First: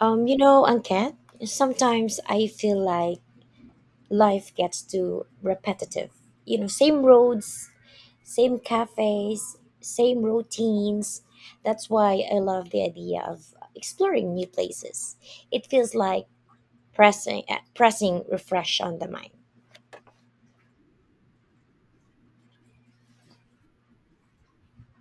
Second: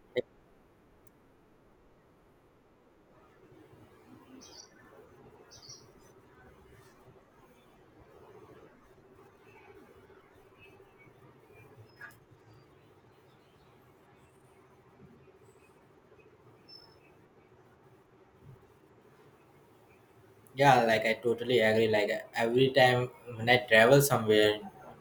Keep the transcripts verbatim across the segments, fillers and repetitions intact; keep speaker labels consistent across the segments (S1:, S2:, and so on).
S1: Um, you know, Anket, sometimes I feel like life gets too repetitive. You know, same roads, same cafes, same routines. That's why I love the idea of exploring new places. It feels like pressing uh, pressing refresh on the mind.
S2: Yeah, like I totally agree. Like every time when I travel somewhere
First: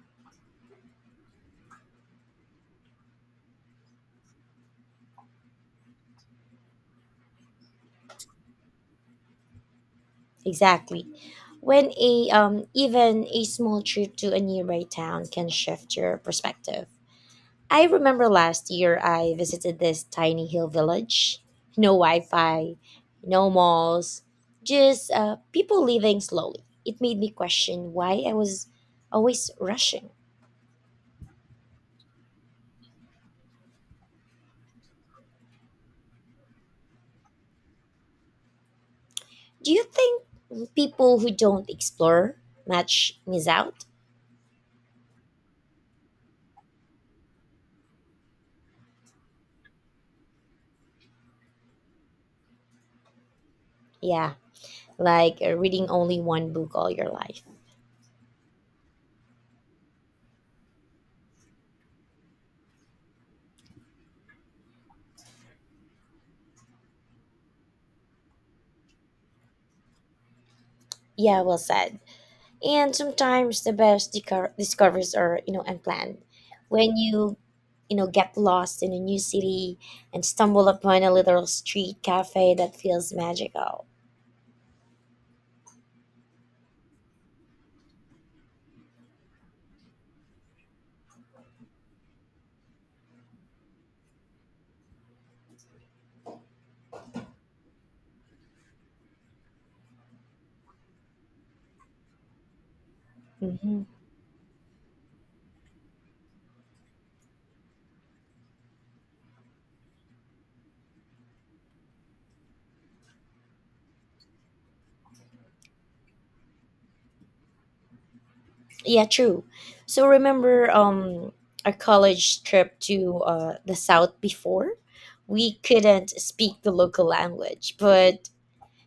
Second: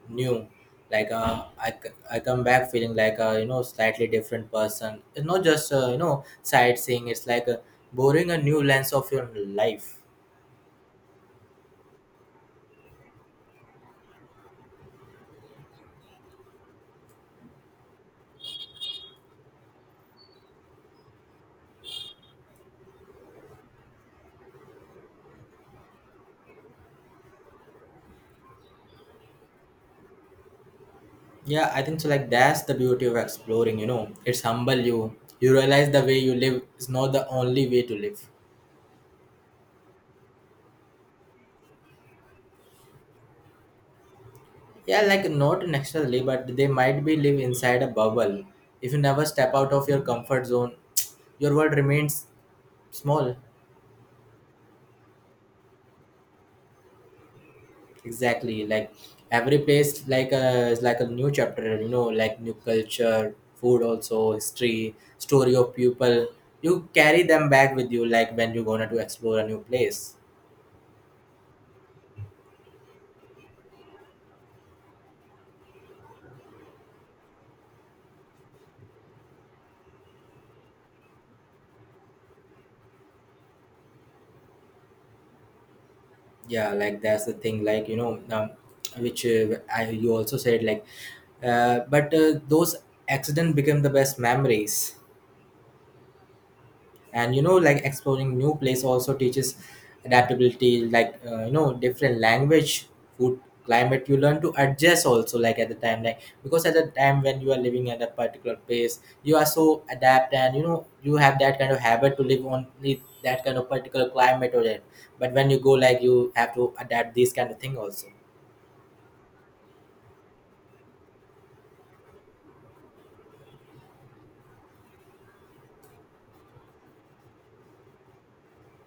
S2: new, like uh, I, c- I come back feeling like a you know slightly different person. It's not just uh, you know sightseeing. It's like uh, boring a new lens of your life.
S1: Exactly. When a um even a small trip to a nearby town can shift your perspective. I remember last year I visited this tiny hill village. No Wi Fi, no malls, just uh, people living slowly. It made me question why I was always rushing.
S2: Yeah, I think so. Like that's the beauty of exploring. You know, it's humble you. You realize the way you live is not the only way to live.
S1: Do you think people who don't explore much miss out?
S2: Yeah, like not externally, but they might be live inside a bubble. If you never step out of your comfort zone, your world remains small.
S1: Yeah, like uh, reading only one book all your life.
S2: Exactly, like every place like a is like a new chapter, you know, like new culture, food also, history, story of people. You carry them back with you like when you gonna to explore a new place.
S1: Yeah, well said. And sometimes the best dico- discoveries are, you know, unplanned. When you, you know, get lost in a new city, and stumble upon a little street cafe that feels magical.
S2: Yeah, like that's the thing. like you know um, which uh, I, you also said like uh, but uh, those accident become the best memories. And you know, like exploring new place also teaches adaptability, like uh, you know, different language, food,
S1: Mhm.
S2: climate, you learn to adjust also. Like at the time, like because at the time when you are living at a particular place, you are so adapt, and you know, you have that kind of habit to live only that kind of particular climate or that, but when you go, like you have to adapt these kind of thing also.
S1: Yeah, true. So remember um our college trip to uh the south before? We couldn't speak the local language, but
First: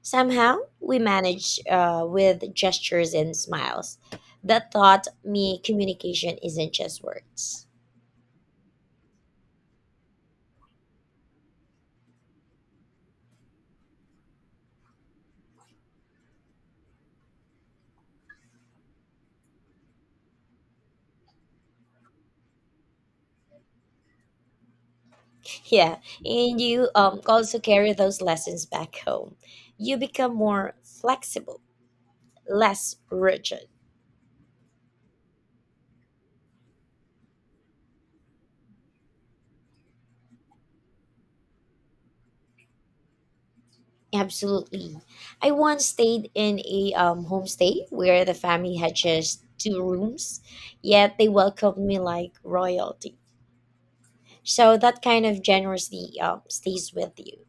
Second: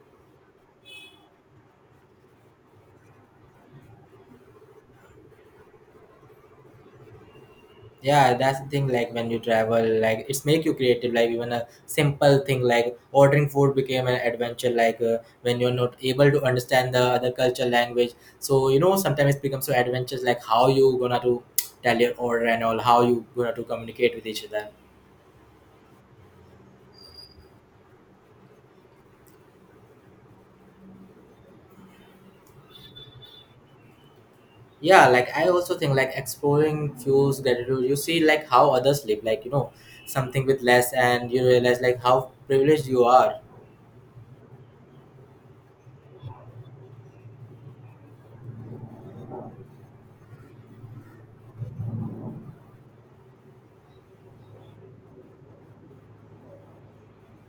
S1: somehow we managed uh with gestures and smiles. That taught me communication isn't just words.
S2: Yeah, that's the thing. Like when you travel, like it's make you creative. Like even a simple thing like ordering food became an adventure. Like uh, when you're not able to understand the other culture language, so you know, sometimes it becomes so adventurous. Like how you gonna to tell your order and all, how you gonna to communicate with each other.
S1: Yeah, and you um also carry those lessons back home. You become more flexible, less rigid.
S2: Yeah, like I also think like exploring fuels gratitude. You see like how others live, like you know, something with less, and you realize like how privileged you are.
S1: Absolutely. I once stayed in a um, homestay where the family had just two rooms, yet they welcomed me like royalty. So that kind of generosity um, stays with you.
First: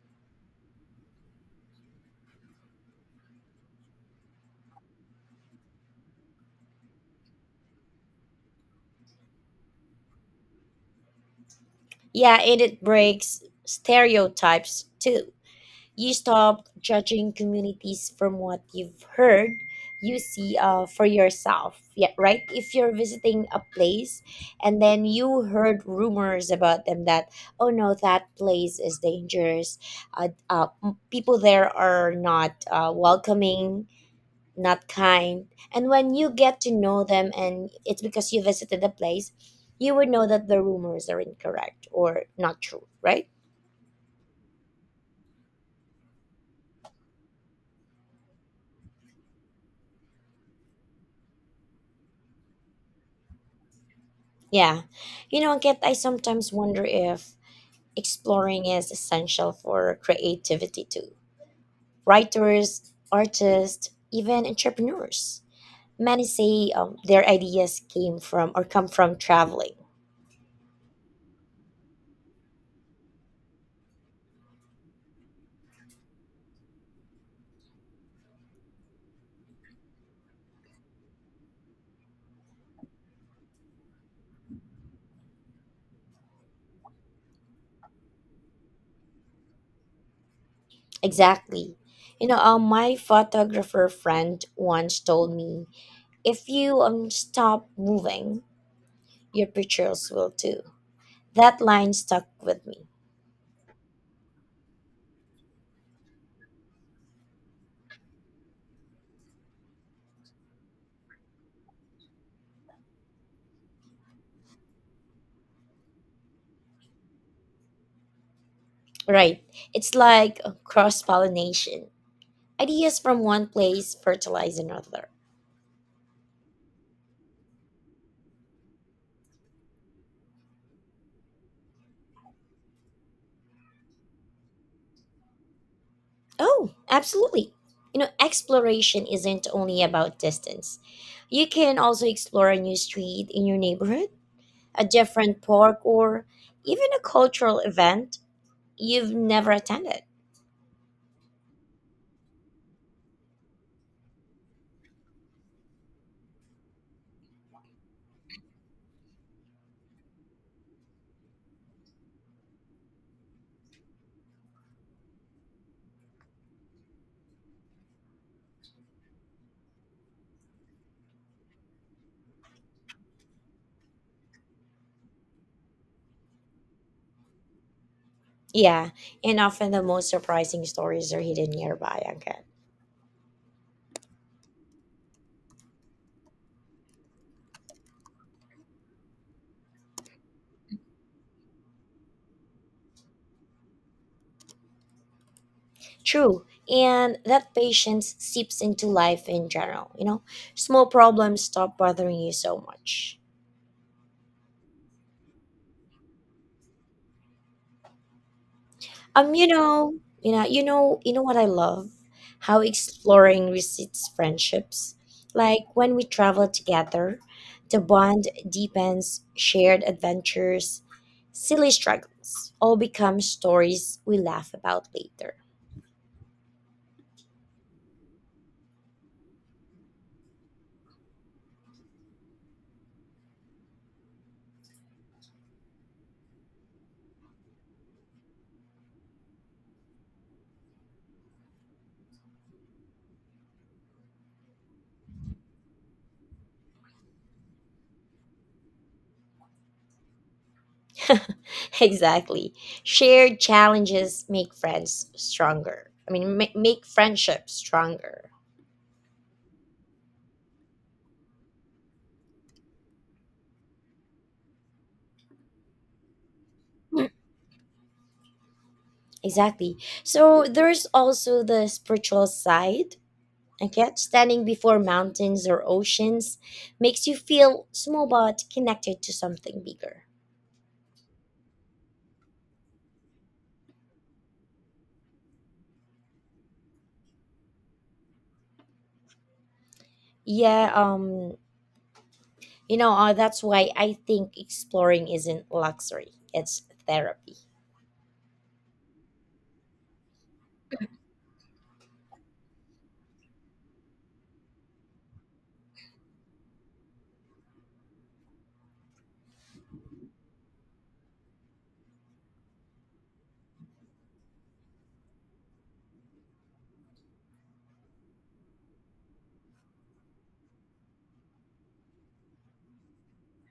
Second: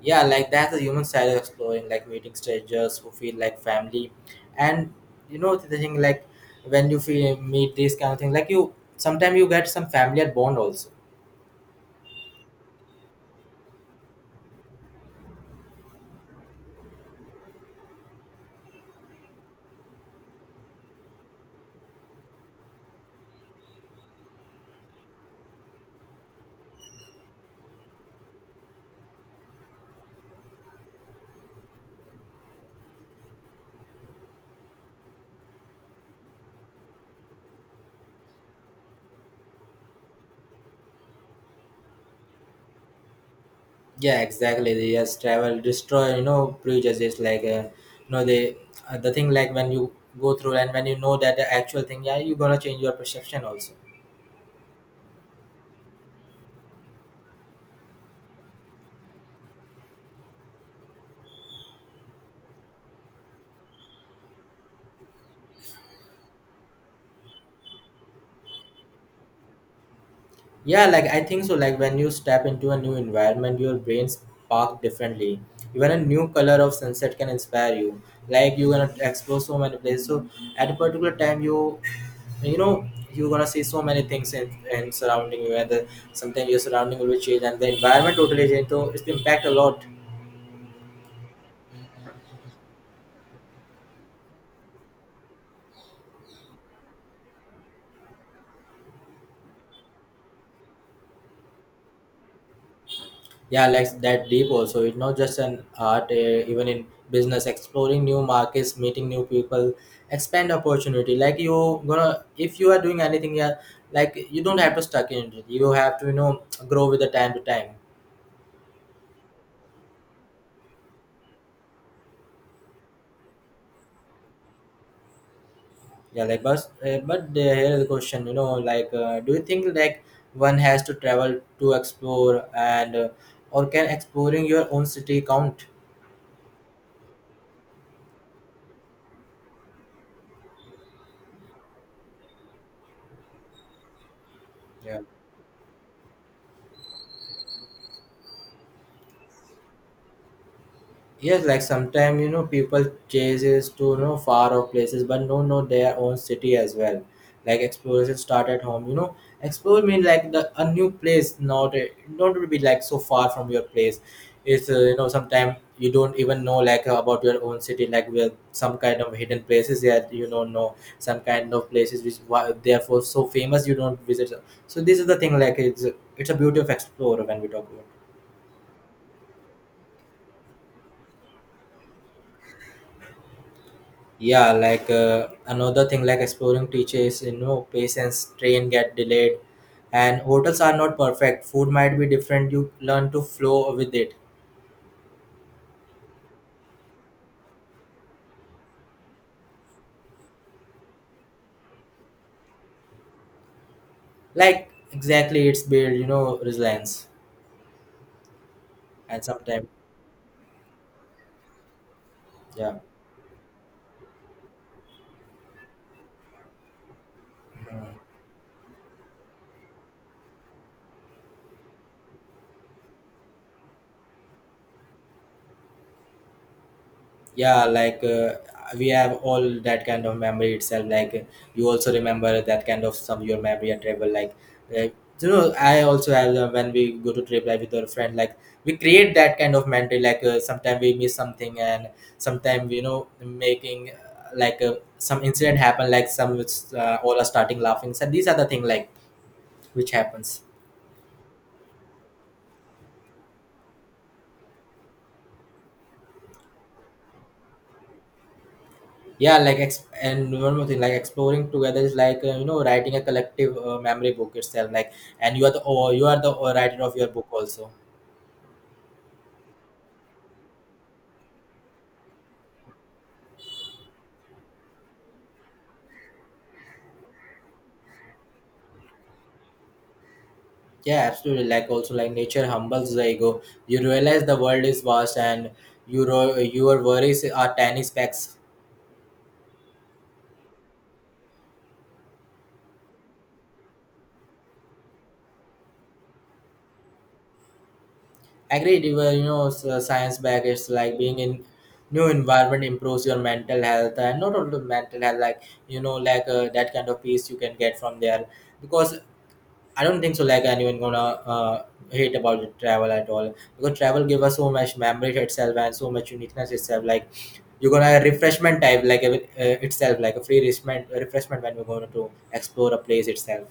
S2: Yeah, like that's the human side of exploring, like meeting strangers who feel like family. And you know, the thing like when you feel meet these kind of thing, like you sometimes you get some familiar bond also.
S1: Yeah, and it breaks stereotypes too. You stop judging communities from what you've heard. You see, uh, for yourself, yeah, right? If you're visiting a place and then you heard rumors about them that, oh no, that place is dangerous, uh, uh, m- people there are not uh, welcoming, not kind. And when you get to know them, and it's because you visited the place, you would know that the rumors are incorrect or not true, right?
S2: Yeah, exactly. They just travel destroy, you know, prejudices. like uh, you know they uh, the thing like when you go through and when you know that the actual thing, yeah, you're gonna change your perception also.
S1: Yeah. You know, Kit, I sometimes wonder if exploring is essential for creativity too. Writers, artists, even entrepreneurs. Many say um, their ideas came from or come from traveling.
S2: Yeah, like I think so. Like when you step into a new environment, your brain spark differently. Even a new color of sunset can inspire you. Like you're gonna explore so many places. So at a particular time, you you know, you're gonna see so many things in, in surrounding you. And the, sometimes your surrounding will be changed, and the environment totally change. So it's impact a lot.
S1: Exactly. You know, um, my photographer friend once told me if you um, stop moving, your pictures will too. That line stuck with me.
S2: Yeah, like that deep also. It's not just an art, uh, even in business, exploring new markets, meeting new people, expand opportunity. Like you gonna, if you are doing anything, yeah, like you don't have to stuck in it. You have to, you know, grow with the time to time.
S1: Right. It's like cross pollination ideas from one place fertilize another.
S2: Yeah, like but uh, but uh, here is the question. You know, like uh, do you think like one has to travel to explore and uh, or can exploring your own city count?
S1: Oh, absolutely. You know, exploration isn't only about distance. You can also explore a new street in your neighborhood, a
S2: Yeah.
S1: different park, or even a cultural event you've never attended.
S2: Yes, like sometimes you know, people chases to you know, far off places, but no, no, their own city as well. Like exploration start at home. You know, explore mean like the a new place, not a- not to be like so far from your place. It's uh, you know, sometimes you don't even know like uh, about your own city, like where some kind of hidden places that you don't know, some kind of places which why- therefore so famous you don't visit. So this is the thing like it's it's a beauty of explorer when we talk about.
S1: Yeah, and often the most surprising stories are hidden nearby again.
S2: Yeah, like uh, another thing, like exploring teachers you know patience, train get delayed and hotels are not perfect, food might be different, you learn to flow with it.
S1: True, and that patience seeps into life in general. You know, small problems stop bothering you so much.
S2: Like exactly, it's build, you know, resilience. And
S1: Um, you
S2: sometimes,
S1: know, you know, you know, you know what I love? How
S2: yeah.
S1: exploring receipts friendships. Like when we travel together, the bond deepens, shared adventures, silly struggles, all become stories we laugh about later.
S2: Yeah, like uh, we have all that kind of memory itself. like uh, you also remember that kind of some your memory and travel. like uh, you know, I also have uh, when we go to trip like with our friend, like we create that kind of memory. like uh, sometimes we miss something, and sometimes you know, making uh, like uh, some incident happen, like some which uh, all are starting laughing. So these are the thing like which happens.
S1: exactly. Shared challenges make friends stronger. I mean, ma- make friendship stronger.
S2: Yeah, like ex- and one more thing, like exploring together is like uh, you know, writing a collective uh, memory book itself. Like and you are the, or you are the uh, writer of your book also.
S1: Exactly. So there's also the spiritual side. Okay, standing before mountains or oceans makes you feel small but connected to something bigger.
S2: Yeah, absolutely. Like also, like nature humbles the ego, you realize the world is vast and your your worries are tiny specks.
S1: Yeah, um, you know, uh, that's why I think exploring isn't luxury, it's therapy.
S2: Agreed, you were you know, s- uh, science back, it's like being in new environment improves your mental health. And not only mental health, like you know, like uh, that kind of peace you can get from there. Because I don't think so. Like anyone gonna uh, hate about the travel at all, because travel give us so much memory itself and so much uniqueness itself. Like you're gonna refreshment type like uh, itself, like a free refreshment refreshment when you are going to explore a place itself.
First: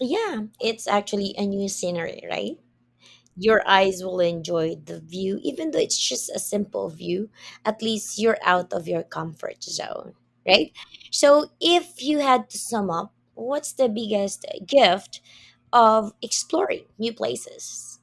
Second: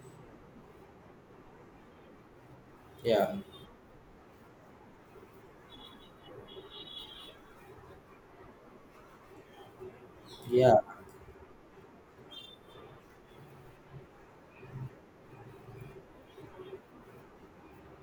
S1: Yeah, it's actually a new scenery, right?
S2: Yeah,
S1: Your eyes will enjoy the view, even though it's just a simple view. At least you're out of your comfort zone, right?
S2: yeah.
S1: So, if you had to sum up, what's the biggest gift of exploring new places?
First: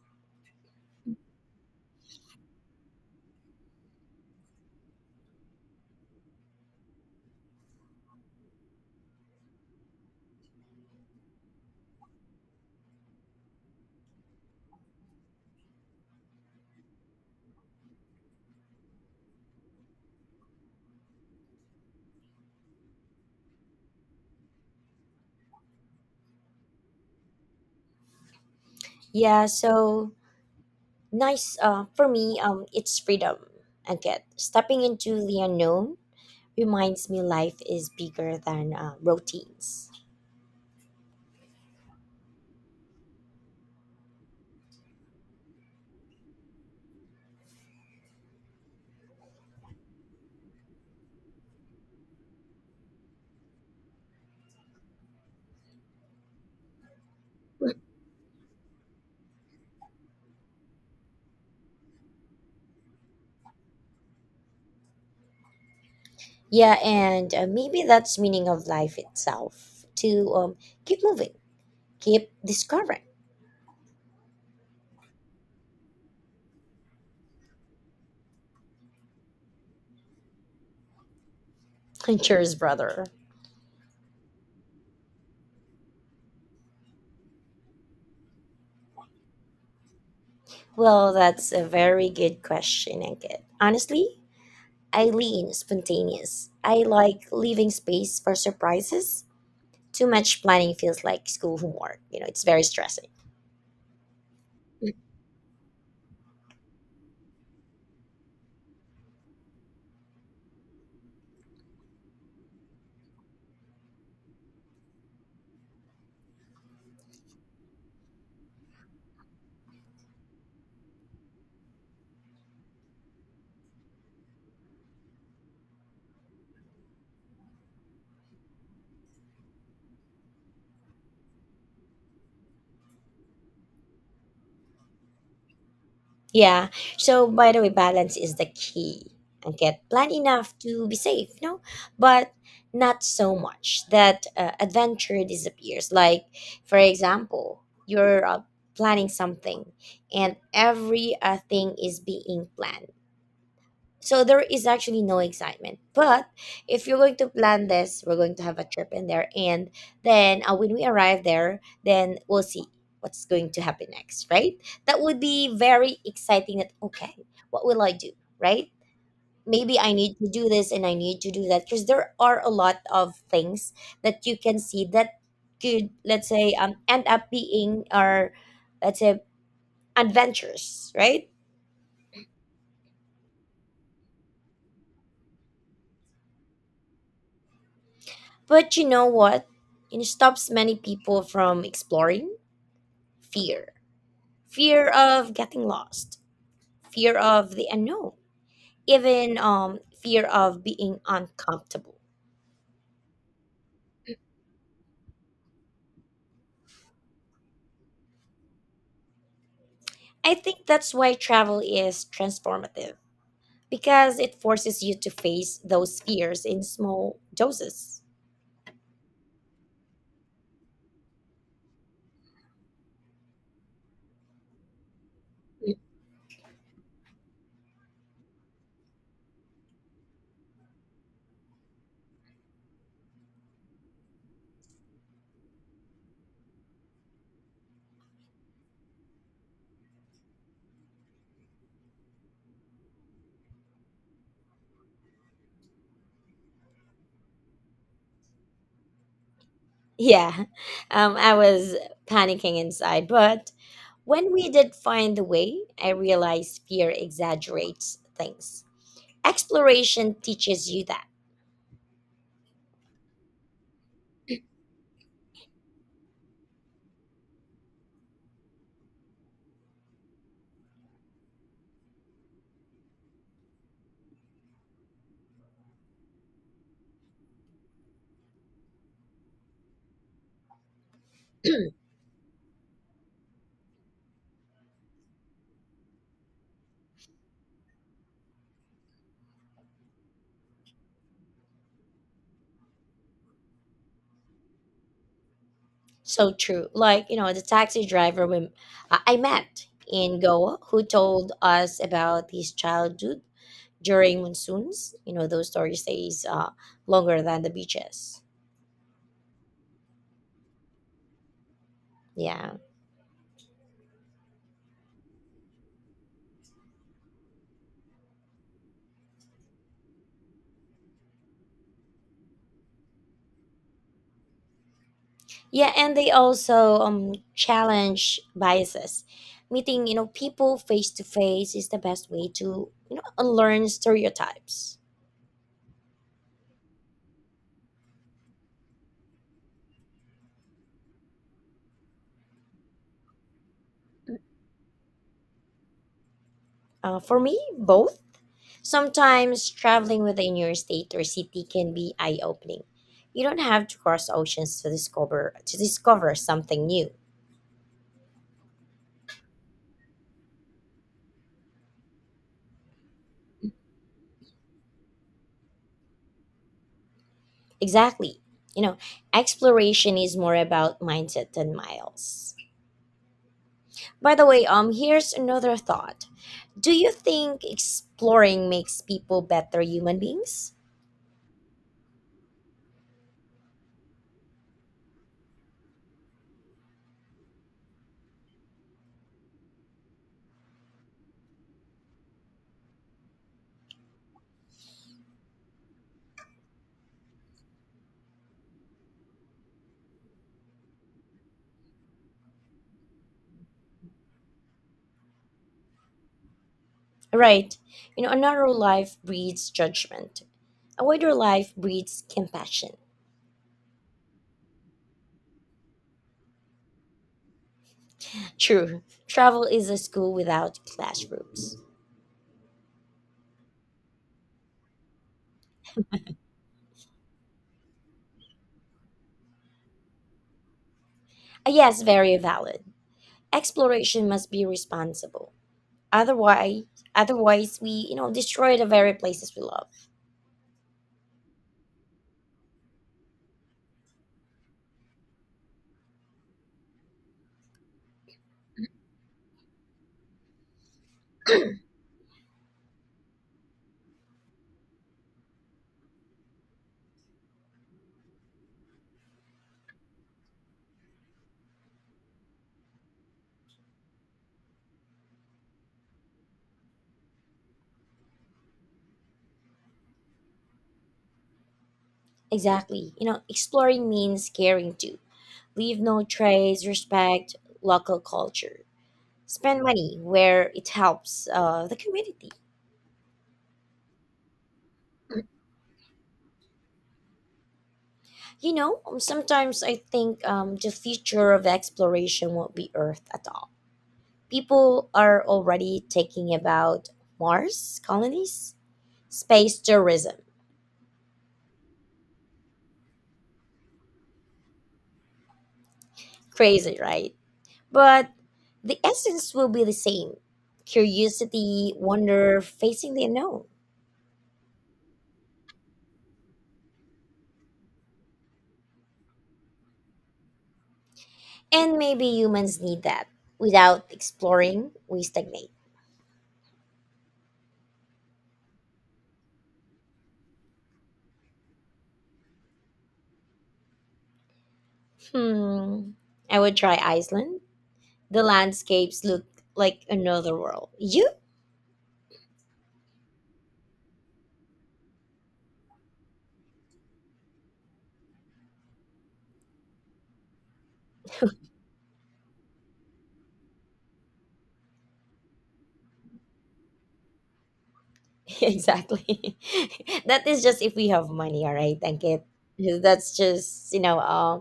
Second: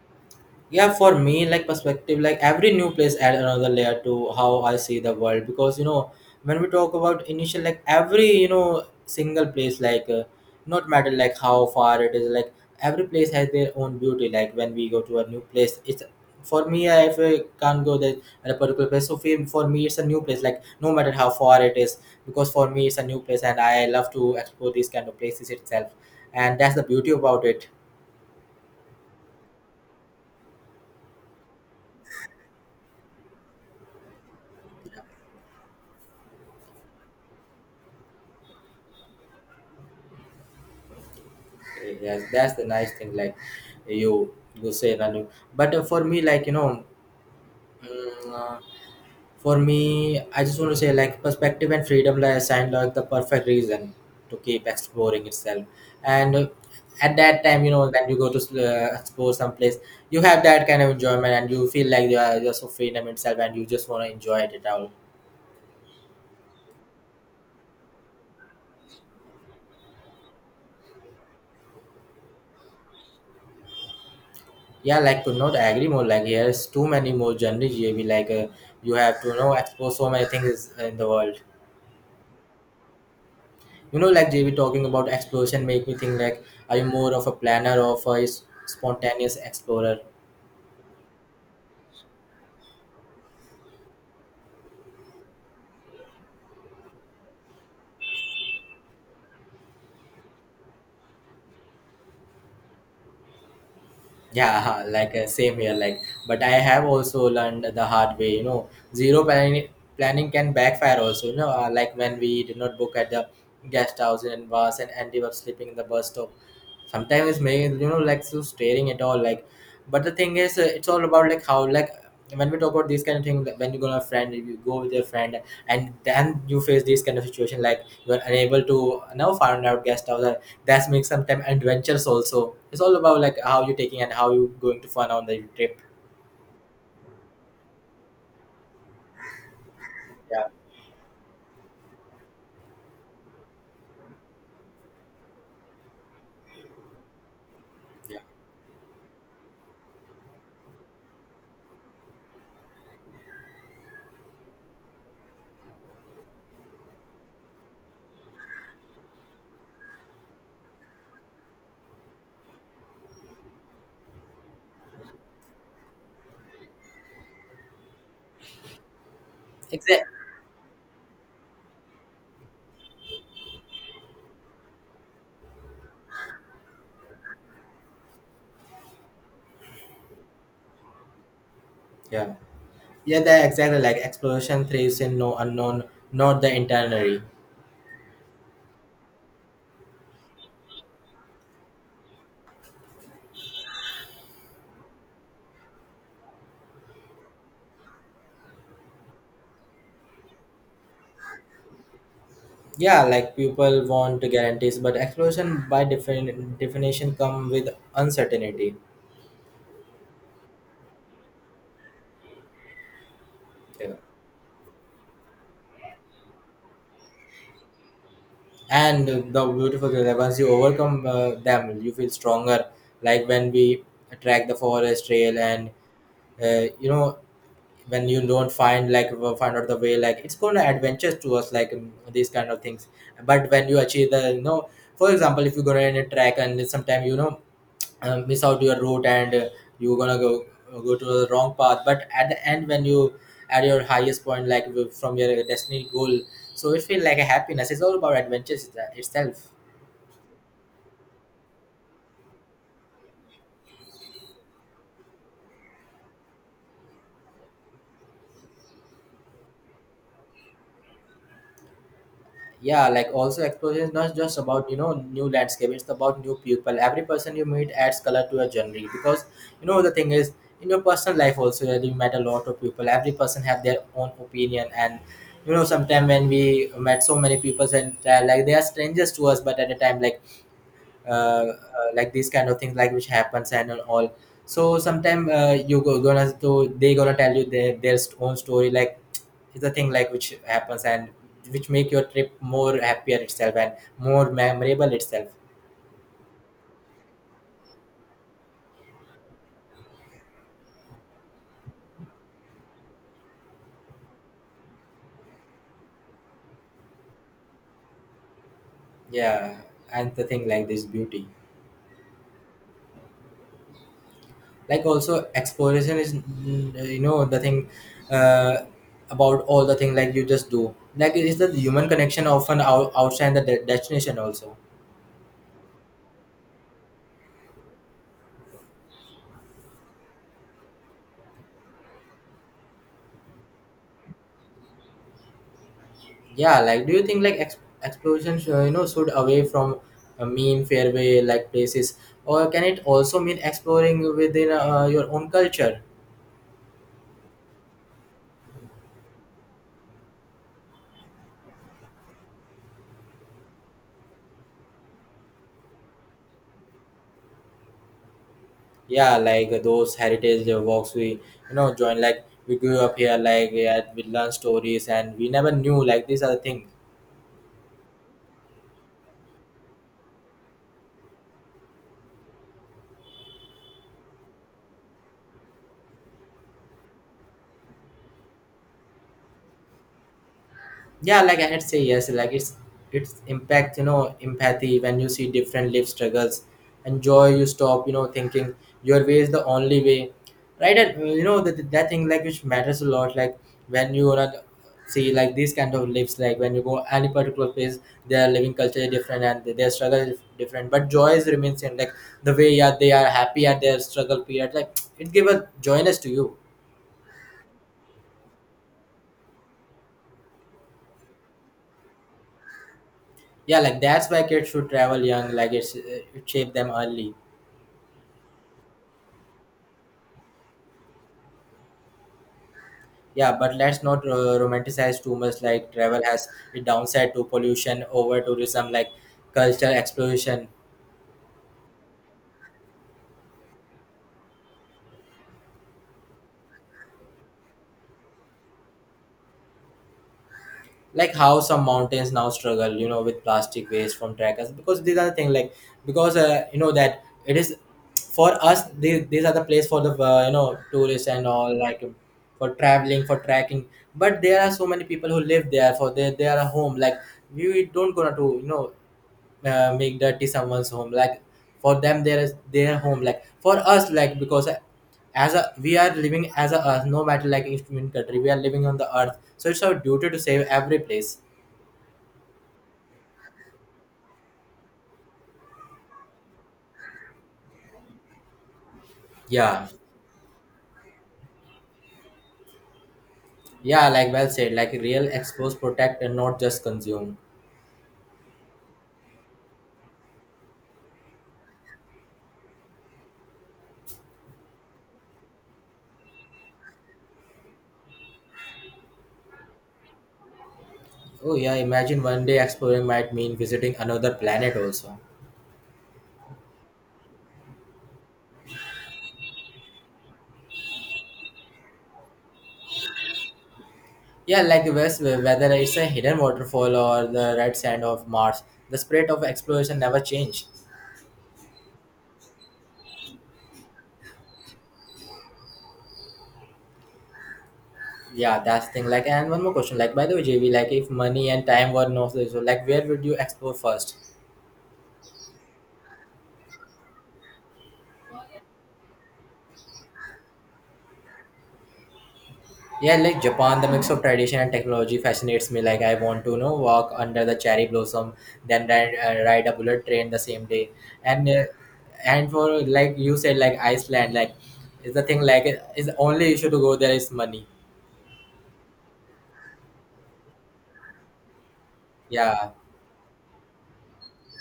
S2: Yeah, for me like perspective, like every new place add another layer to how I see the world. Because you know, when we talk about initial, like every you know, single place, like uh, not matter like how far it is. Like every place has their own beauty. Like when we go to a new place, it's for me, I- if I can't go there at a particular place, so for for me it's a new place, like no matter how far it is. Because for me it's a new place and I love to explore these kind of places itself, and that's the beauty about it.
S1: Yeah, so nice uh, for me, um, it's freedom. Again, stepping into the unknown reminds me life is bigger than uh, routines.
S2: Yes, that's the nice thing, like you you say, Ranu. But uh, for me, like you know, mm, uh, for me, I just want to say like perspective and freedom, like assigned like the perfect reason to keep exploring itself. And uh, at that time, you know, when you go to uh, explore someplace, you have that kind of enjoyment and you feel like you are just so freedom itself and you just want to enjoy it all.
S1: Yeah, and uh, maybe that's meaning of life itself to um, keep moving, keep discovering?
S2: Yeah, like to not agree more. Like here's too many more journeys you be. like uh, you have to, you know, explore so many things in the world.
S1: Cheers, brother.
S2: You know, like J V talking about exploration make me think like, are you more of a planner or of a s- spontaneous explorer?
S1: Well, that's a very good question, Ankit. Honestly, I lean spontaneous. I like leaving space for surprises. Too much planning feels like school homework. You know, it's very stressing.
S2: Yeah, like uh, same here. Like, but I have also learned the hard way. You know, zero planning planning can backfire also. You know, uh, like when we did not book at the guest house in bus and Andy was sleeping in the bus stop. Sometimes it's making you know like so staring at all. Like, but the thing is, uh, it's all about like how like when we talk about these kind of thing, like, when you go to a friend, you go with your friend, and then you face this kind of situation like you are unable to now find out guest house, that's make some time adventures also. It's all about like how you're taking and how you're going to fun on the trip.
S1: Yeah. So by the way, balance is the key. Okay, plan
S2: Yeah,
S1: enough to be safe, no, but not so much that uh, adventure disappears. Like, for example,
S2: yeah,
S1: you're uh, planning something, and every uh, thing is being planned. So there is actually no excitement. But if you're going to plan this, we're going to have a trip in there, and then uh, when we arrive there, then we'll see what's going to happen next, right? That would be very exciting. That okay, what will I do, right? Maybe I
S2: exactly.
S1: need to do this and I need to do that because there are a lot of things that you can see that could, let's say, um, end up being our, let's say, adventures, right?
S2: Yeah, yeah, that exactly. Like exploration thrives in no unknown, not the itinerary.
S1: But you know what? It stops many people from exploring fear. Fear of getting lost, fear of the unknown, even um, fear of being uncomfortable.
S2: Yeah, like people want guarantees, but exploration by defin- definition come with uncertainty.
S1: I think that's why travel is transformative
S2: Yeah.
S1: because it forces you to face those fears in small doses.
S2: And the beautiful thing that once you overcome uh, them, you feel stronger, like when we track the forest trail and uh, you know when you don't find like w- find out the way, like it's going to adventures to us, like um, these kind of things. But when you achieve the, you know, for example, if you go in a track and sometime, you know, uh, miss out your route and uh, you're gonna go uh, go to the wrong path, but at the end when you at your highest point, like w- from your destiny goal, so it feels like a happiness. It's all about adventures itse- itself
S1: Yeah, um, I was panicking inside, but when we did find the way, I realized fear exaggerates things. Exploration teaches you that.
S2: Yeah, like also explosion is not just about, you know, new landscape, it's about new people. Every person you meet adds color to a journey, because, you know, the thing is, in your personal life also, you met a lot of people. Every person have their own opinion, and, you know, sometimes when we met so many people and, uh, like they are strangers to us, but at a time, like uh, uh, like these kind of things, like which happens and all. So sometime, uh, you go, gonna to, they gonna tell you their their own story, like it's a thing like which happens and which make your trip more happier itself and more memorable itself.
S1: So true. Like, you know, the taxi driver we, I I met in Goa who told us about his childhood during monsoons. You know, those stories stays uh, longer than the beaches.
S2: Yeah, and the thing like this beauty,
S1: Yeah.
S2: like also exploration is mm, you know the thing, uh, about all the thing like you just do, like it is the human connection often out, outside the de- destination also.
S1: Yeah, and they also um challenge biases. Meeting, you know, people face to face is the best way to, you know, unlearn stereotypes.
S2: Yeah, like do you think like ex- explosion sh- you know should away from uh, mean fairway like places, or can it also mean exploring within uh, your own culture?
S1: Uh, for me, both. Sometimes traveling within your state or city can be eye-opening. You don't have to cross oceans to discover to discover something new.
S2: Yeah, like those heritage uh, walks we, you know, join, like we grew up here, like yeah, we learn stories and we never knew like these are the things.
S1: Exactly. You know, Exploration is more about mindset than miles. By the way, um here's another thought. Do you think exploring makes people better human beings?
S2: Yeah, like I'd say yes, like it's it's impact, you know, empathy when you see different life struggles and joy. You stop, you know, thinking your way is the only way, right? And you know that that thing like which matters a lot, like when you wanna see like these kind of lives, like when you go any particular place, their living culture is different and their struggle is different, but joy is remains same, like the way, yeah, they are happy at their struggle period, like it give a joyness to you.
S1: Right. You know, a narrow life breeds judgment. A wider life breeds compassion.
S2: Yeah, like that's why kids should travel young, like it's, it should shape them early.
S1: True. Travel is a school without classrooms.
S2: Yeah, but let's not uh, romanticize too much, like travel has a downside to pollution, over tourism, like cultural explosion.
S1: Uh, yes, very valid. Exploration must be responsible. otherwise otherwise we you know destroy the very places we love.
S2: Like how some mountains now struggle, you know, with plastic waste from trackers, because these are the thing, like because, uh, you know that it is, for us these, these are the place for the, uh, you know, tourists and all, like for traveling, for trekking. But there are so many people who live there, for they, they are a home, like we don't gonna to, you know, uh, make dirty someone's home, like for them there is their home, like for us, like because as a we are living as a earth, no matter like instrument country, we are living on the earth, so it's our duty to save every place.
S1: Exactly. You know exploring means caring too. Leave no trace, respect local culture, spend
S2: Yeah,
S1: money where it helps uh, the community.
S2: yeah, like well said, like real expose protect and not just consume.
S1: You know um, sometimes I think um, the future of exploration won't be Earth at all. People are already taking about Mars colonies, space tourism.
S2: Oh yeah, imagine one day exploring might mean visiting another planet also.
S1: Crazy, right? But the essence will be the same: curiosity, wonder, facing the unknown.
S2: Yeah, like the west, whether it's a hidden waterfall or the red sand of Mars, the spirit of exploration never change.
S1: And maybe humans need that. Without exploring, we stagnate.
S2: Yeah, that's the thing, like, and one more question, like by the way, jv like if money and time were no so so, like where would you explore first?
S1: Hmm. I would try Iceland. The landscapes look like another world. You?
S2: Yeah, like Japan, the mix of tradition and technology fascinates me. Like, I want to, you know, walk under the cherry blossom, then ride, uh, ride a bullet train the same day. And uh, and for like you said, like Iceland, like is the thing like is the only issue to go there is money.
S1: exactly. that is just if we have money, all right? Thank it.
S2: Yeah,
S1: That's just, you know, uh,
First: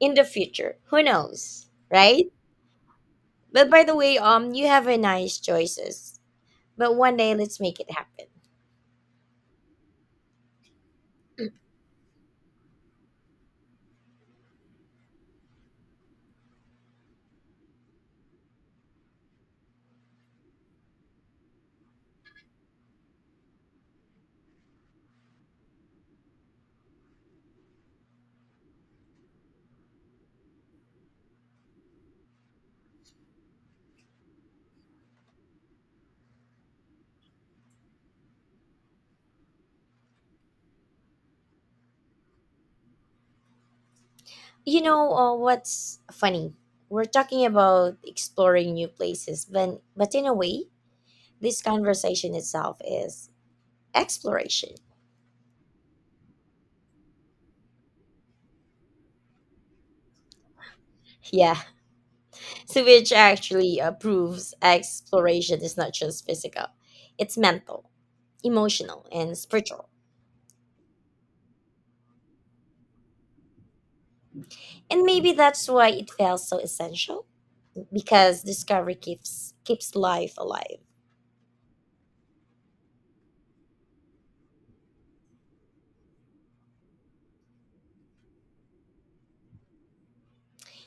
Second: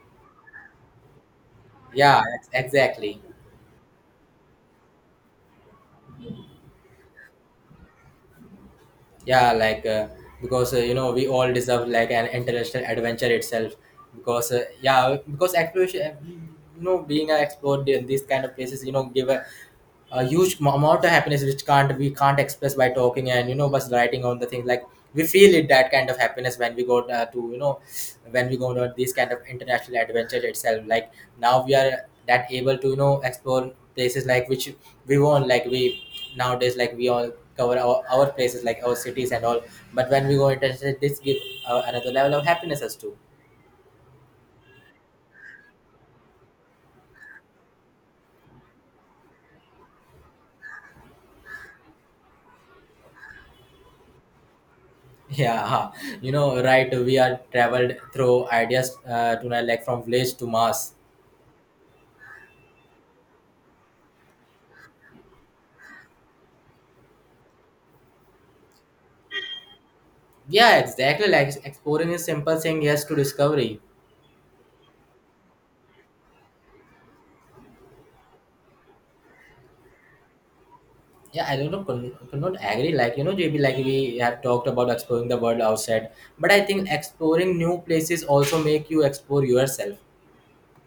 S1: in the future. Who knows,
S2: yeah,
S1: right?
S2: ex- exactly.
S1: But by the way, um, you have a nice choices. But one day, let's make it happen.
S2: Yeah, like uh, because, uh, you know, we all deserve like an international adventure itself. Because uh, yeah, because exploration, you know, being an explorer in these kind of places, you know, give a a huge mo- amount of happiness which can't we can't express by talking and, you know, just writing on the thing, like we feel it, that kind of happiness when we go, uh, to, you know, when we go on these kind of international adventures itself, like now we are that able to, you know, explore places like which we want, like we nowadays, like we all cover our, our places, like our cities and all, but when we go international, this give uh, another level of happiness as too.
S1: You know uh, what's funny? We're talking about exploring new places, but but in a way, this conversation itself is exploration.
S2: Yeah, you know right, we are traveled through ideas, uh, to like from village to mass.
S1: Yeah, so which actually uh, proves exploration is not just physical; it's mental, emotional, and spiritual.
S2: Yeah, exactly. Like exploring is simple, saying yes to discovery.
S1: And maybe that's why it feels so essential because discovery keeps keeps life alive.
S2: Yeah, I don't know, could, could not agree. Like, you know, J B, like we have talked about exploring the world outside, but I think exploring new places also make you explore yourself.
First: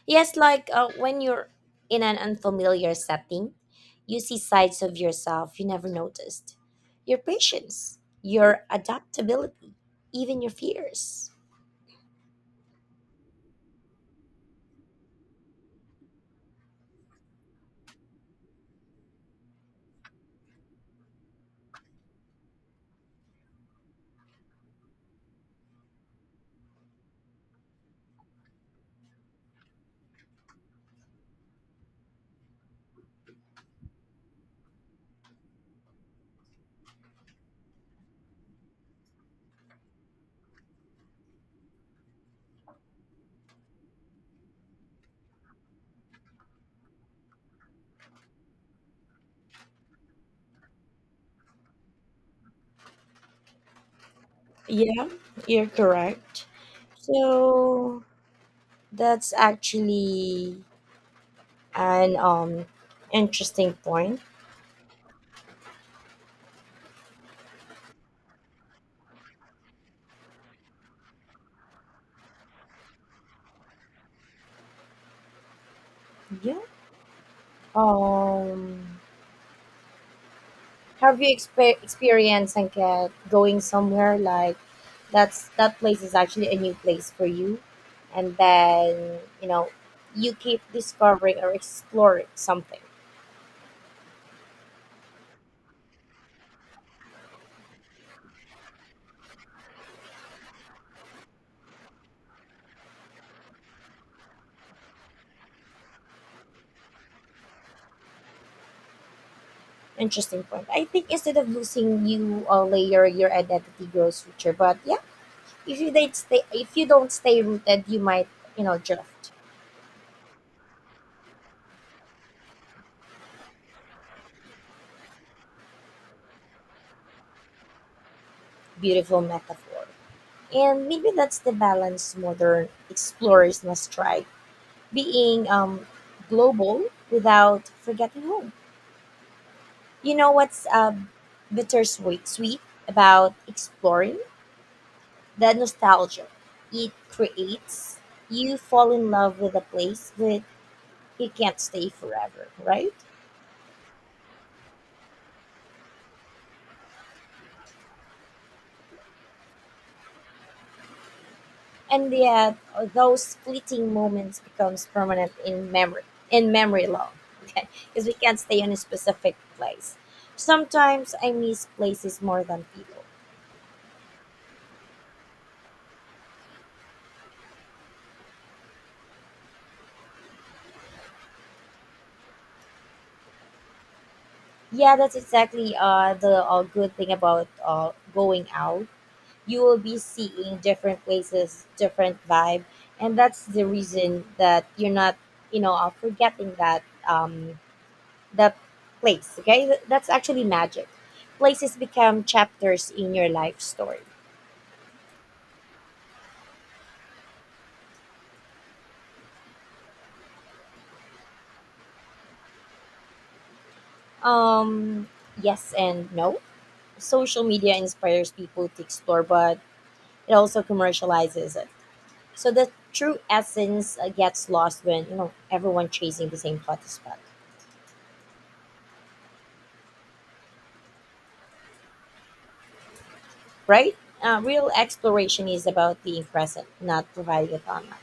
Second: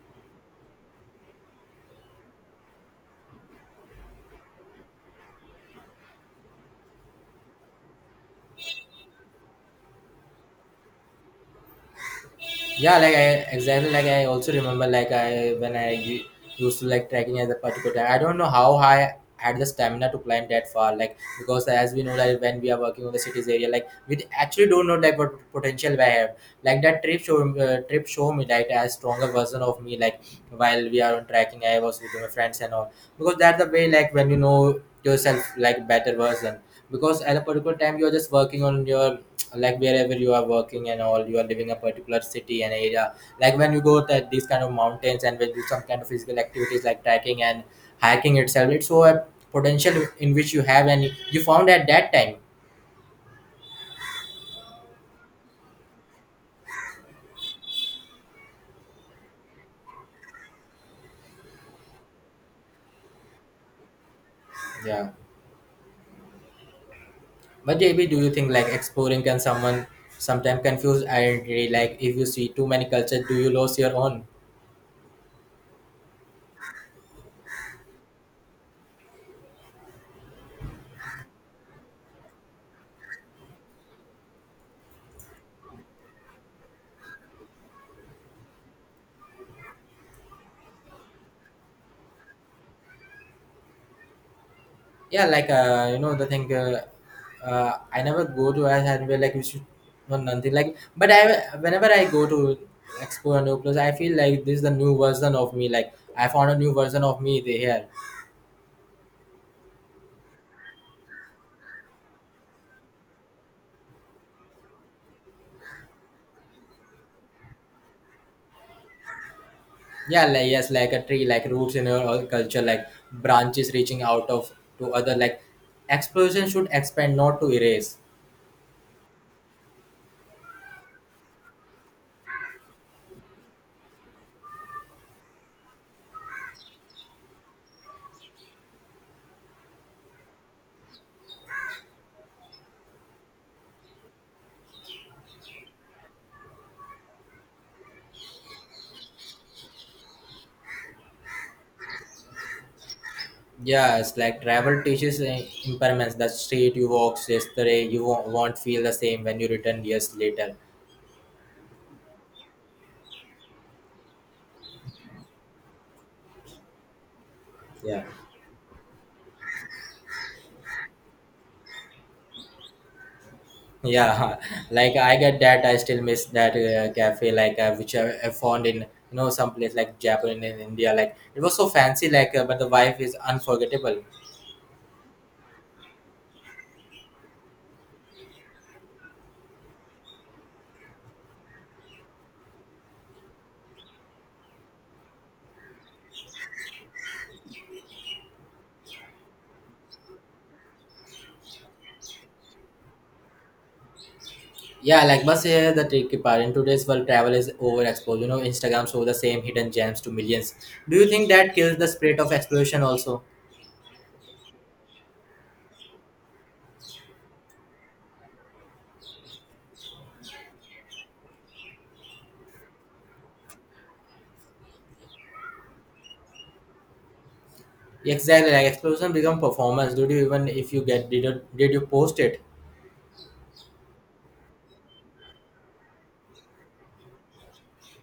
S1: Yes, like uh, when you're in an unfamiliar setting, you see sides of yourself you never noticed. Your patience, your adaptability, even your fears.
S2: Yeah, like i exactly, like I also remember, like I when I u- used to like trekking at a particular time, I don't know how high I had the stamina to climb that far, like because as we know, like when we are working on the cities area, like we actually don't know like what potential I have. Like that trip show uh, trip show me like a stronger version of me, like while we are on trekking, I was with my friends and all, because that's the way, like when you know yourself like better version, because at a particular time you are just working on your, like wherever you are working and all, you are living a particular city and area, like when you go to these kind of mountains and when you do some kind of physical activities like trekking and hiking itself, it's so a potential in which you have and you found at that time.
S1: Yeah, you're correct. So that's actually an um interesting point.
S2: Yeah, but J B, do you think like exploring can someone sometimes confuse identity, like if you see too many cultures do you lose your own?
S1: Yeah. Um Have you expe- experienced and get going somewhere like that's that place is actually a new place for you, and then you know you keep discovering or exploring something
S2: Yeah, like uh, you know the thing. Uh, uh, I never go to a anywhere like you should know nothing like. But I whenever I go to explore a new place, I feel like this is the new version of me. Like I found a new version of me there here.
S1: interesting point. I think instead of losing you a layer, your identity grows richer. But yeah, if you don't stay, if you don't stay rooted, you might you know drift.
S2: Yeah, like yes, like a tree, like roots in our culture, like branches reaching out of to other. Like explosion should expand, not to erase.
S1: Beautiful metaphor, and maybe that's the balance modern explorers must try being um, global without forgetting home. You know what's um, bittersweet sweet about exploring the nostalgia it creates? You fall in love with a place but you can't stay forever, right?
S2: Yes, like travel teaches uh, impermanence. The street you walk yesterday, you won't won't feel the same when you return years later.
S1: And yet, uh, those fleeting moments becomes permanent in memory, in memory long, okay?
S2: Yeah.
S1: Because we can't stay in a specific place. Sometimes I miss places more than people.
S2: Yeah, like I get that. I still miss that uh, cafe, like uh, which I, I found in, you know, some place like Japan in India. Like it was so fancy, like uh, but the vibe is unforgettable.
S1: Yeah, that's exactly uh, the uh, good thing about uh, going out. You will be seeing different places, different vibe, and that's the reason that you're not, you know, uh, forgetting that um, that place. Okay, Th- that's actually magic. Places become chapters in your life story.
S2: Yeah, like but uh, the tricky part in today's world, travel is overexposed. You know, Instagram show the same hidden gems to millions. Do you think that kills the spirit of exploration also?
S1: Um, yes and no. Social media inspires people to explore, but it also commercializes it. So the true essence uh, gets lost when you know everyone chasing the same plot is back,
S2: Exactly, like exploration become performance. Do you even if you get did you, did you post it?
S1: right? Uh, real exploration is about being present, not providing it online.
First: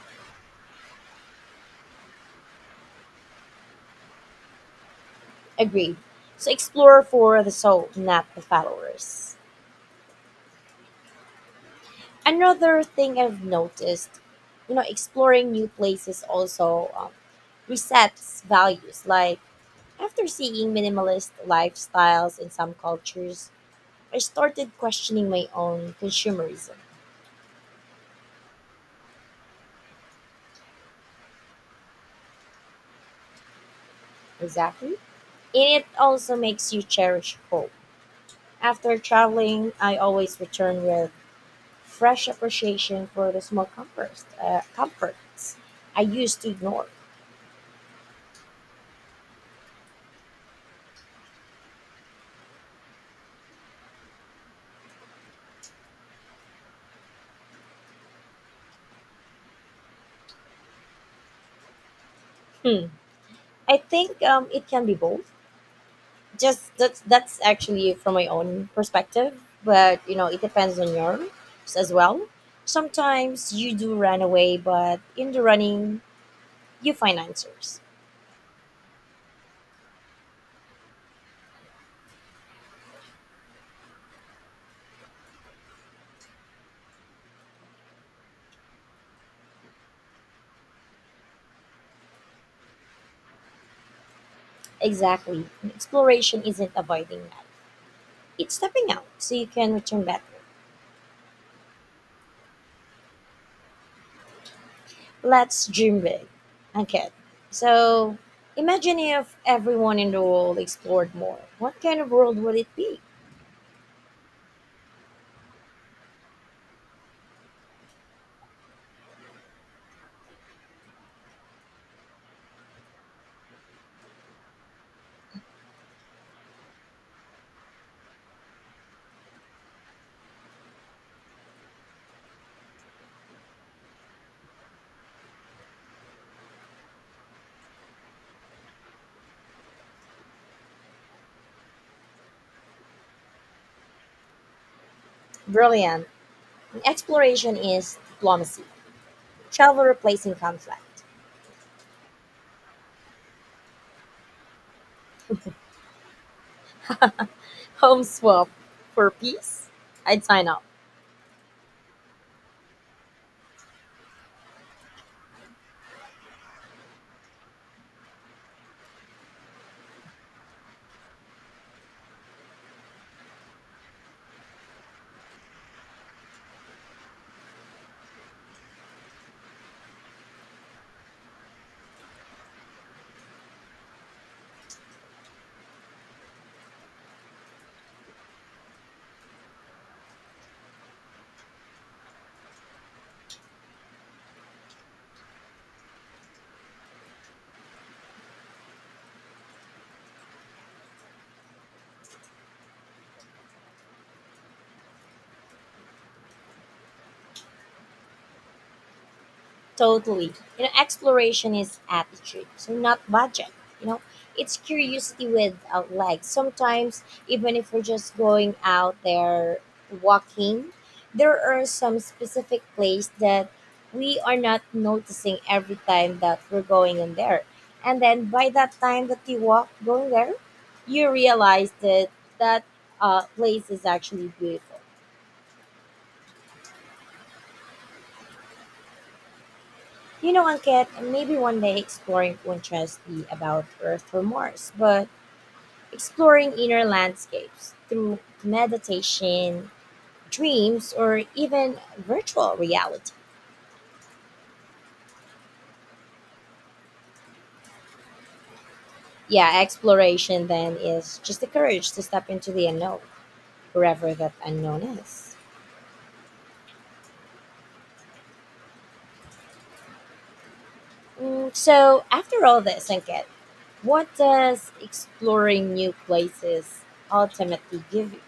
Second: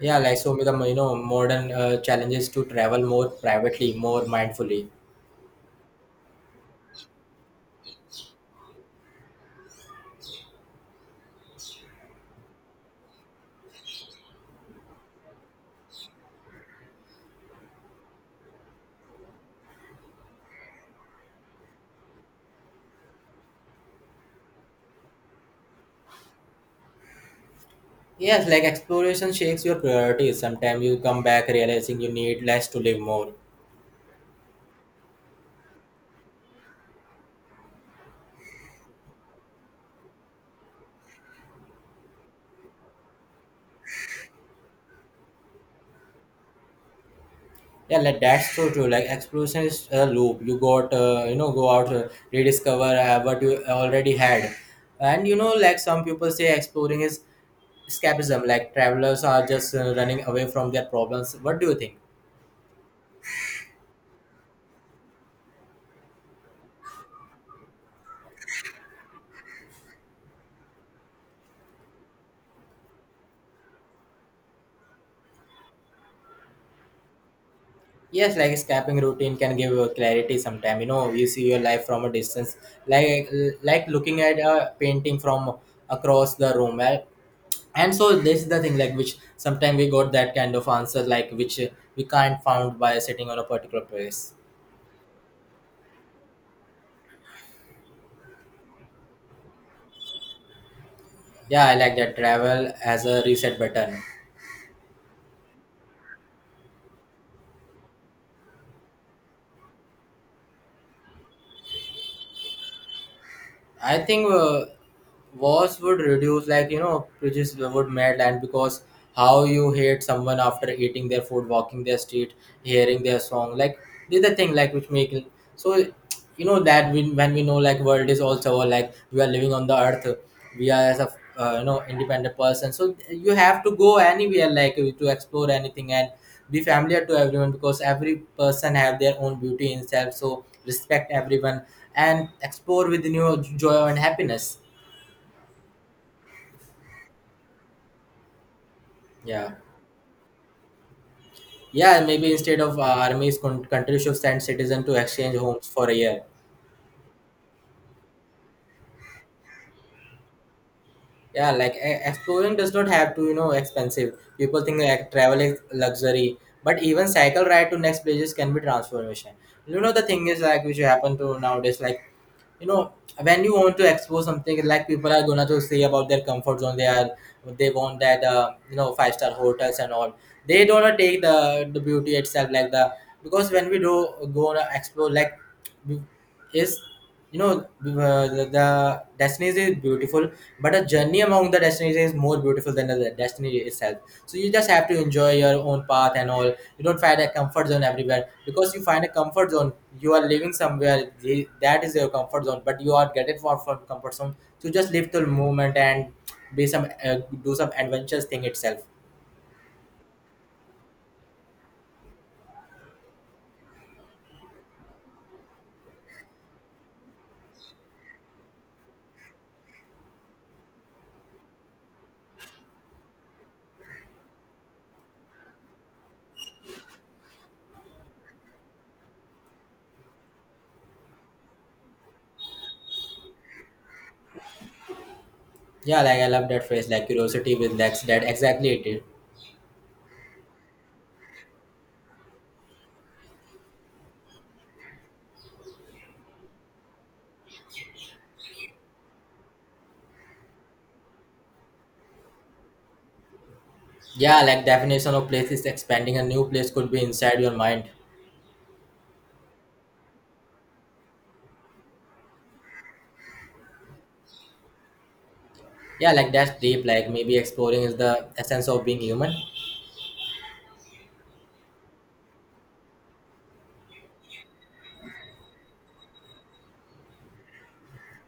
S2: Yeah, like so become, you know, modern uh, challenges to travel more privately, more mindfully.
S1: Agreed. So explore for the soul, not the followers. Another thing I've noticed, you know, exploring new places also um, resets values. Like after seeing minimalist lifestyles in some cultures, I started questioning my own consumerism.
S2: Yes, like exploration shakes your priorities. Sometimes you come back realizing you need less to live more.
S1: Exactly. And it also makes you cherish hope. After traveling, I always return with fresh appreciation for the small comforts, uh, comforts I used to ignore.
S2: Yeah, like that's so true. Like exploration is a loop. You got uh, you know, go out, uh, rediscover uh, what you already had, and you know, like some people say exploring is escapism. Like travelers are just uh, running away from their problems. What do you think?
S1: Hmm. I think um, it can be both. Just that's that's actually from my own perspective, but you know it depends on yours as well. Sometimes you do run away, but in the running, you find answers.
S2: Yes, like escaping routine can give you clarity sometime. You know, you see your life from a distance, like like looking at a painting from across the room. Eh? And so this is the thing, like which sometimes we got that kind of answer, like which uh, we can't found by sitting on a particular place.
S1: Exactly, exploration isn't avoiding that; it's stepping out so you can return better.
S2: Yeah, I like that, travel as a reset button.
S1: let's dream big. Okay. So imagine if everyone in the world explored more. What kind of world would it be?
S2: I think uh, wars would reduce, like you know, prejudice would melt, and because how you hate someone after eating their food, walking their street, hearing their song, like this is the thing, like which make so, you know, that we, when we know like world is also like we are living on the earth, we are as a uh, you know, independent person, so you have to go anywhere, like uh, to explore anything and be familiar to everyone, because every person have their own beauty in self, so respect everyone and explore with new joy and happiness.
S1: Brilliant. Exploration is diplomacy.
S2: Yeah,
S1: Travel replacing conflict.
S2: yeah, maybe instead of uh, armies, con- country should send citizen to exchange homes for one year.
S1: Home swap for peace. I'd sign up.
S2: Yeah, like e- exploring does not have to, you know, expensive. People think like travel is luxury, but even cycle ride to next places can be transformation. You know, the thing is like which happen to nowadays, like you know, when you want to explore something, like people are gonna to say about their comfort zone. They are they want that, uh, you know, five star hotels and all. They don't wanna take the the beauty itself, like the, because when we do go on a explore, like is, you know, uh, the, the destination is beautiful, but a journey among the destination is more beautiful than the destiny itself. So you just have to enjoy your own path and all. You don't find a comfort zone everywhere, because you find a comfort zone, you are living somewhere, the- that is your comfort zone, but you are getting far from comfort zone, so just live the moment and be some uh, do some adventurous thing itself.
S1: Totally. You know, exploration is attitude, so not budget. You know, it's curiosity without legs. Sometimes, even if we're just going out there walking, there are some specific place that we are not noticing every time that we're going in there. And then by that time that you walk going there, you realize that that uh, place is actually beautiful.
S2: Yeah, like I love that phrase, like curiosity with legs, that exactly it is.
S1: You know, Angket, maybe one day exploring won't just be about Earth or Mars, but exploring inner landscapes through meditation, dreams, or even virtual reality.
S2: Yeah, like definition of place is expanding, a new place could be inside your mind.
S1: Yeah, exploration then is just the courage to step into the unknown, wherever that unknown is.
S2: Yeah, like that's deep. Like maybe exploring is the essence of being human.
S1: Mm, so, after all this, Ankit, what does exploring new places ultimately give you?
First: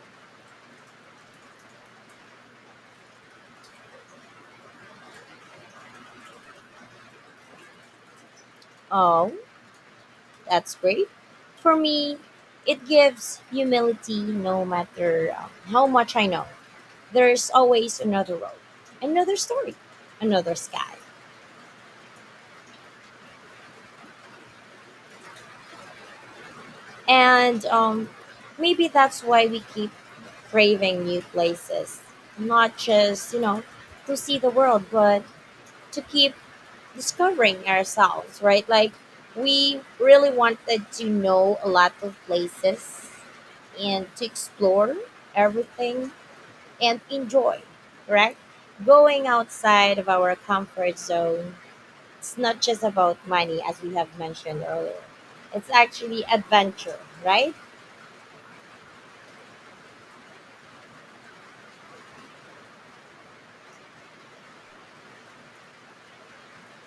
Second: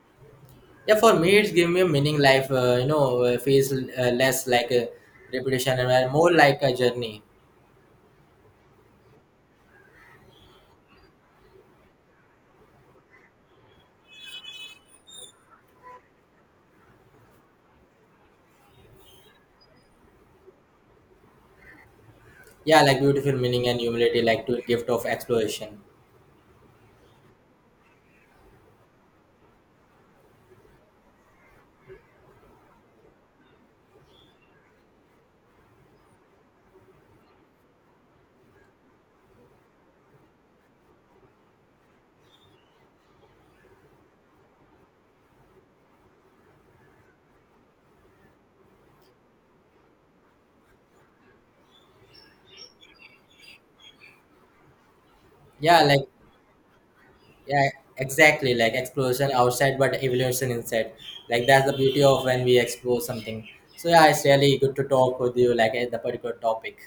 S2: Yeah, for me, it's giving me a meaning. Life, uh, you know, uh, feels uh, less like a repetition and uh, more like a journey.
S1: Oh, that's great. For me, it gives humility no matter um, how much I know. There's always another road, another story, another sky.
S2: Yeah, like beautiful meaning and humility, like to gift of exploration.
S1: And um, maybe that's why we keep craving new places, not just, you know, to see the world, but to keep discovering ourselves, right? Like, we really wanted to know a lot of places and to explore everything and enjoy, right? Going outside of our comfort zone, it's not just about money, as we have mentioned earlier. It's
S2: Yeah, like
S1: actually adventure, right?
S2: yeah, exactly. Like exploration outside, but evolution inside. Like that's the beauty of when we explore something. So yeah, it's really good to talk with you, like at the particular topic.